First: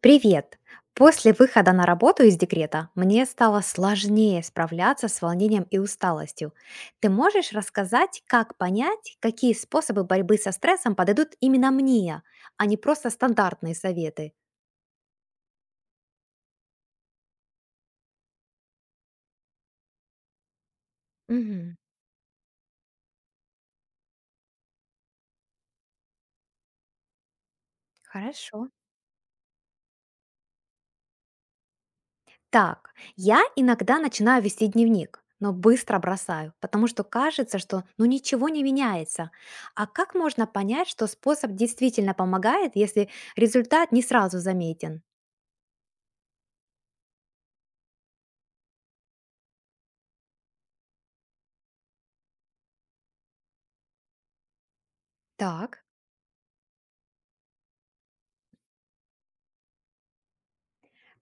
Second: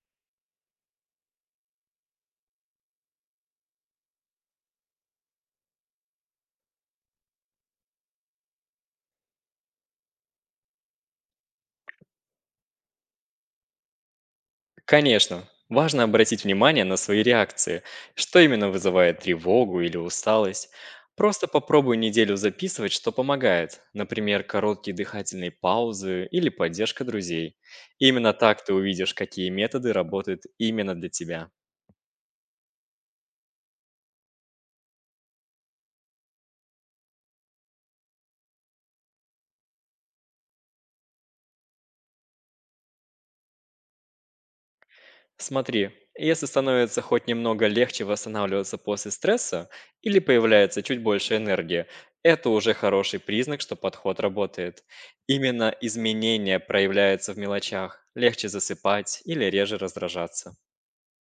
Привет! После выхода на работу из декрета мне стало сложнее справляться с волнением и усталостью. Ты можешь рассказать, как понять, какие способы борьбы со стрессом подойдут именно мне, а не просто стандартные советы? Конечно, важно обратить внимание на свои реакции, что именно вызывает тревогу или усталость. Просто Мгм. попробуй неделю записывать, что помогает, например, короткие дыхательные паузы или поддержка друзей. Именно так Хорошо. ты увидишь, какие методы работают именно для тебя. Так, я иногда начинаю вести дневник, но быстро бросаю, потому что кажется, что ну ничего не меняется. А как можно понять, что способ действительно помогает, если результат не сразу заметен? Смотри, если становится хоть немного легче восстанавливаться после стресса или появляется чуть больше энергии, это уже хороший признак, что подход работает. Именно Так. изменения проявляются в мелочах, легче засыпать или реже раздражаться.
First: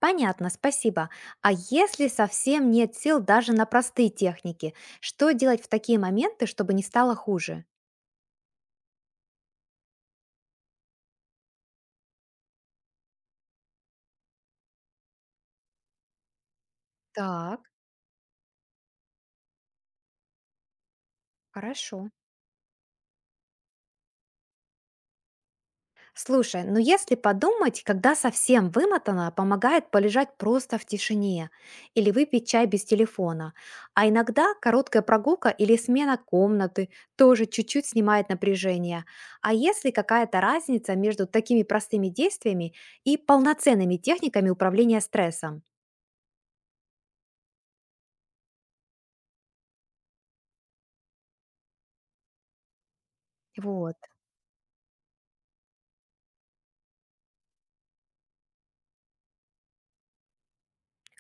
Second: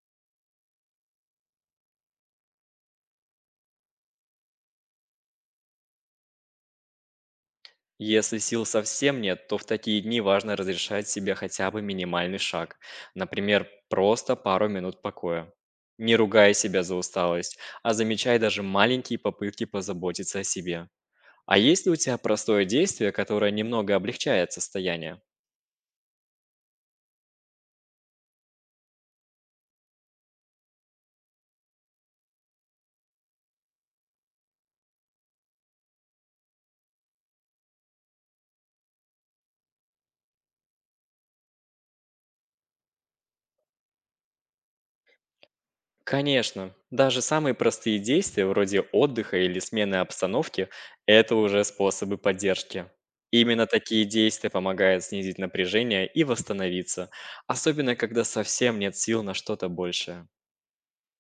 Понятно, спасибо. А если совсем нет сил даже на простые техники, что делать в такие моменты, чтобы не стало хуже? Если сил совсем нет, то в такие дни важно разрешать себе хотя бы минимальный шаг, например, просто пару минут покоя. Не ругай себя за усталость, Так, а замечай даже маленькие попытки позаботиться о себе. А есть ли у хорошо. тебя простое действие, которое немного облегчает состояние? Слушай, ну если подумать, когда совсем вымотана, помогает полежать просто в тишине или выпить чай без телефона. А иногда короткая прогулка или смена комнаты тоже чуть-чуть снимает напряжение. А если какая-то разница между такими простыми действиями и полноценными техниками управления стрессом? Конечно, даже самые простые действия вроде отдыха или смены обстановки — это уже способы поддержки. Именно Вот. такие действия помогают снизить напряжение и восстановиться, особенно когда совсем нет сил на что-то большее.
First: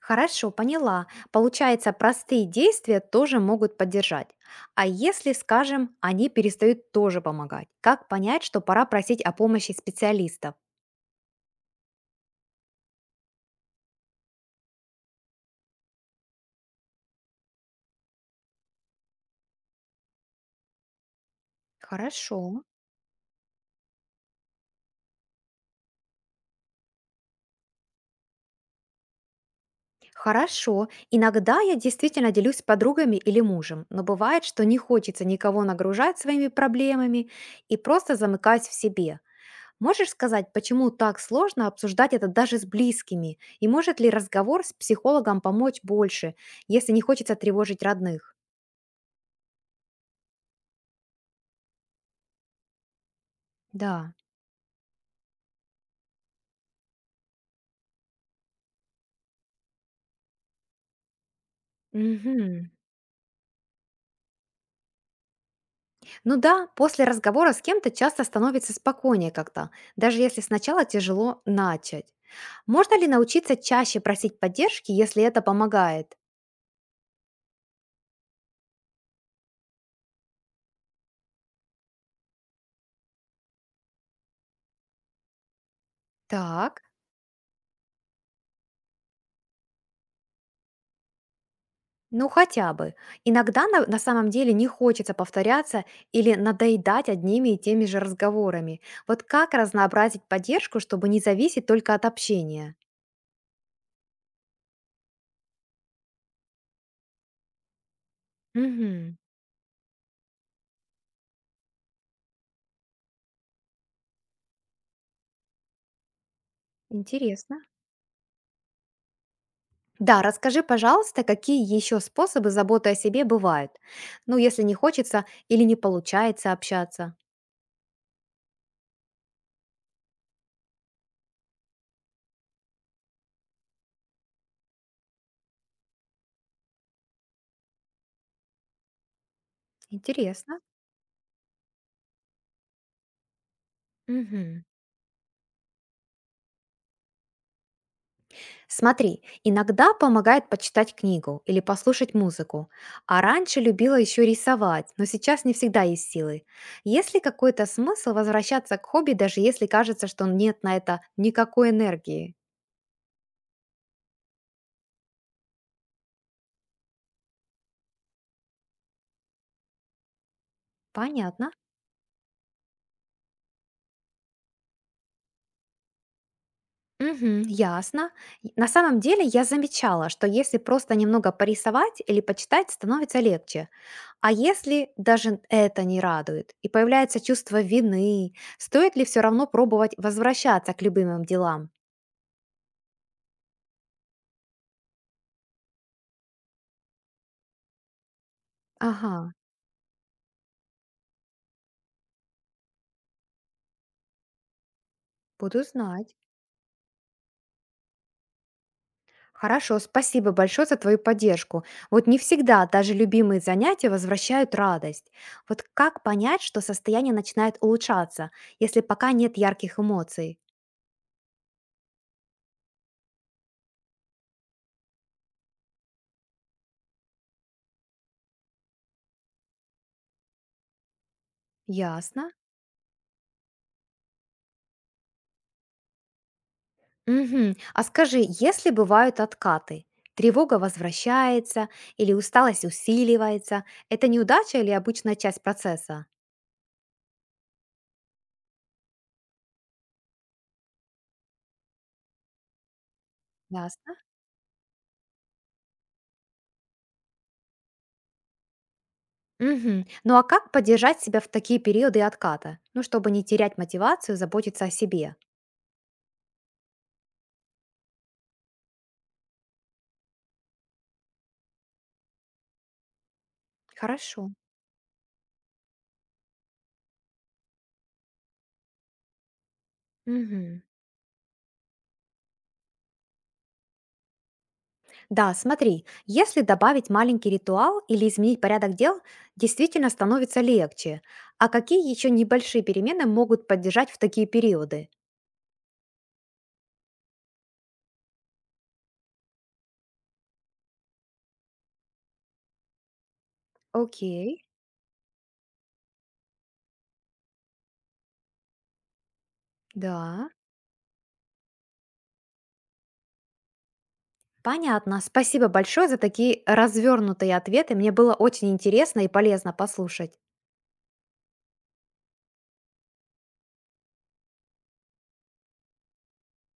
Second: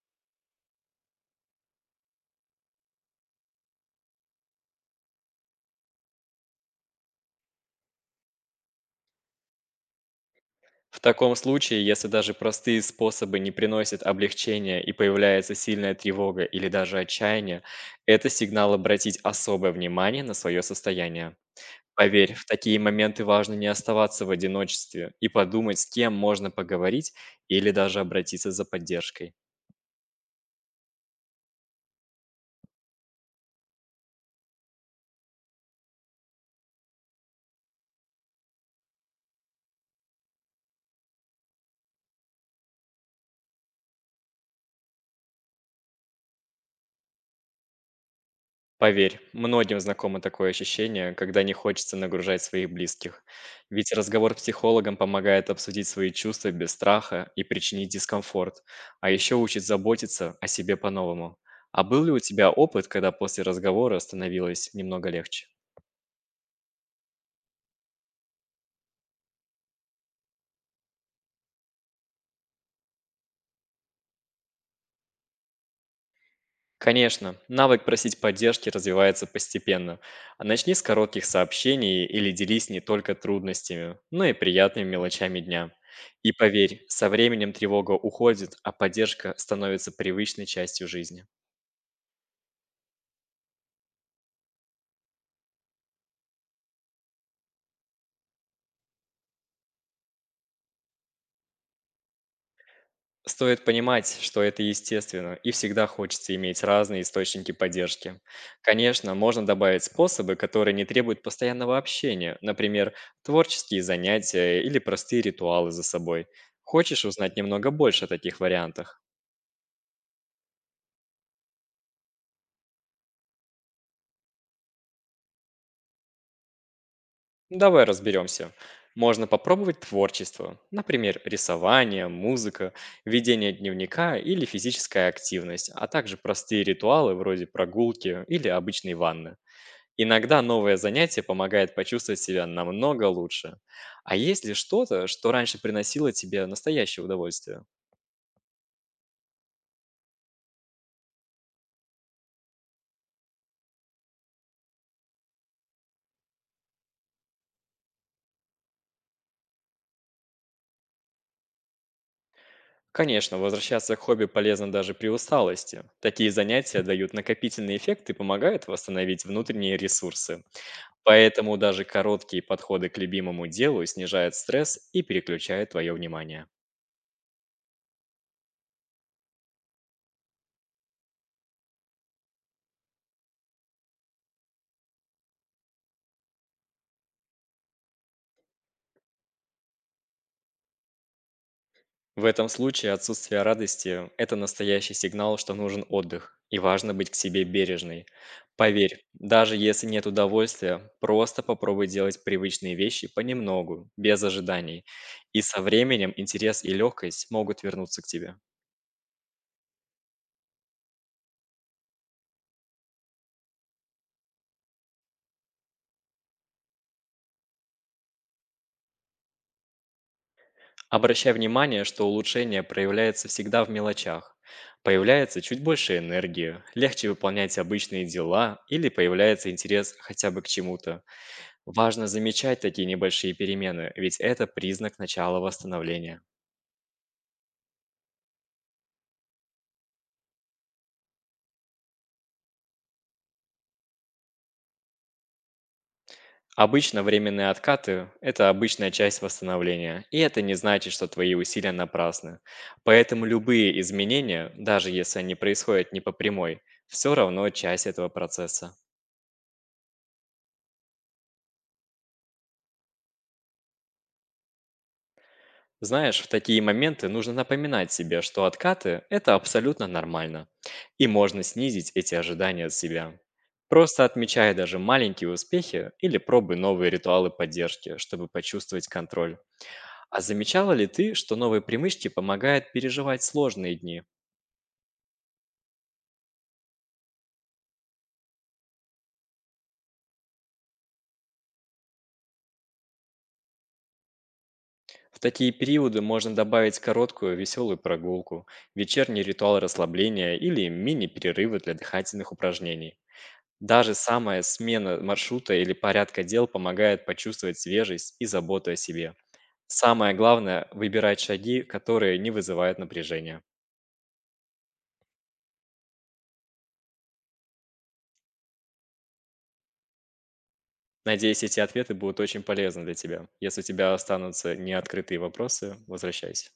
Хорошо, поняла. Получается, простые действия тоже могут поддержать. А если, скажем, они перестают тоже помогать, как понять, что пора просить о помощи специалистов? В таком случае, если даже простые способы не приносят облегчения и появляется сильная тревога или даже отчаяние, это сигнал обратить особое внимание на свое состояние. Поверь, Хорошо. в такие моменты важно не оставаться в одиночестве и подумать, с кем можно поговорить или даже обратиться за поддержкой. Хорошо. Иногда я действительно делюсь с подругами или мужем, но бывает, что не хочется никого нагружать своими проблемами и просто замыкаюсь в себе. Можешь сказать, почему так сложно обсуждать это даже с близкими? И может ли разговор с психологом помочь больше, если не хочется тревожить родных? Поверь, многим знакомо такое ощущение, когда не хочется нагружать своих близких. Ведь Да. разговор с психологом помогает обсудить свои чувства без страха и причинить дискомфорт, а еще учит заботиться о себе по-новому. А был ли у тебя Мгм. опыт, когда после разговора становилось немного легче? Ну да, после разговора с кем-то часто становится спокойнее как-то, даже если сначала тяжело начать. Можно ли научиться чаще просить поддержки, если это помогает? Конечно, навык просить поддержки развивается постепенно. А начни с коротких сообщений или делись не только трудностями, но и приятными мелочами дня. И Так, поверь, со временем тревога уходит, а поддержка становится привычной частью жизни. ну хотя бы. Иногда на самом деле не хочется повторяться или надоедать одними и теми же разговорами. Вот как разнообразить поддержку, чтобы не зависеть только от общения? Стоит понимать, что это естественно, и всегда хочется иметь разные источники поддержки. Мгм. Конечно, можно добавить способы, которые не требуют постоянного общения, например, творческие занятия или простые ритуалы за собой. Хочешь узнать Интересно. немного больше о таких вариантах? Да, расскажи, пожалуйста, какие еще способы заботы о себе бывают? Ну, если не хочется или не получается общаться. Ну, давай разберемся. Можно попробовать творчество, например, рисование, музыка, ведение дневника или физическая активность, а также простые ритуалы вроде прогулки или обычной ванны. Иногда Интересно. новое занятие помогает почувствовать себя намного лучше. А есть ли Мгм. что-то, что раньше приносило тебе настоящее удовольствие? Смотри, иногда помогает почитать книгу или послушать музыку. А раньше любила еще рисовать, но сейчас не всегда есть силы. Есть ли какой-то смысл возвращаться к хобби, даже если кажется, что нет на это никакой энергии? Конечно, возвращаться к хобби полезно даже при усталости. Такие занятия дают накопительный эффект и помогают восстановить внутренние ресурсы. Понятно. Поэтому даже короткие подходы к любимому делу снижают стресс и переключают твое внимание. Мгм. Ясно. И на самом деле я замечала, что если просто немного порисовать или почитать, становится легче. А если даже это не радует и появляется чувство вины, стоит ли все равно пробовать возвращаться к любимым делам? В этом случае отсутствие радости — это настоящий сигнал, что нужен отдых, и важно быть к себе бережной. Поверь, Ага, даже если нет удовольствия, просто попробуй делать привычные вещи понемногу, без ожиданий. И со буду временем знать. интерес и легкость могут вернуться к тебе. Хорошо, спасибо большое за твою поддержку. Вот не всегда даже любимые занятия возвращают радость. Вот как понять, что состояние начинает улучшаться, если пока нет ярких эмоций? Обращай внимание, что улучшение проявляется всегда в мелочах. Появляется чуть больше энергии, легче выполнять обычные дела или появляется интерес хотя бы к чему-то. Важно Ясно. замечать такие небольшие перемены, ведь это признак начала восстановления. Мгм. А скажи, если бывают откаты, тревога возвращается или усталость усиливается, это неудача или обычная часть процесса? Обычно временные откаты — это обычная часть восстановления, и это не значит, что твои усилия напрасны. Поэтому любые Ясно. изменения, даже если они происходят не по прямой, все равно часть этого процесса. Мгм. Ну а как поддержать себя в такие периоды отката? Ну, чтобы не терять мотивацию, заботиться о себе. Знаешь, в такие моменты нужно напоминать себе, что откаты — это абсолютно нормально, и можно снизить эти ожидания от себя. Просто Хорошо. отмечая даже маленькие успехи или пробуй новые ритуалы поддержки, чтобы почувствовать контроль. А Мгм. замечала ли ты, что новые привычки помогают переживать сложные дни? Да, смотри, если добавить маленький ритуал или изменить порядок дел, действительно становится легче. А какие еще небольшие перемены могут поддержать в такие периоды? В такие периоды можно добавить короткую веселую прогулку, вечерний ритуал расслабления или мини-перерывы для дыхательных упражнений. Даже Окей, самая смена маршрута или порядка дел помогает почувствовать свежесть и заботу о себе. Самое да. главное — выбирать шаги, которые не вызывают напряжения. Понятно. Спасибо большое за такие развернутые ответы. Мне было очень интересно и полезно послушать. Надеюсь, эти ответы будут очень полезны для тебя. Если у тебя останутся неоткрытые вопросы, возвращайся.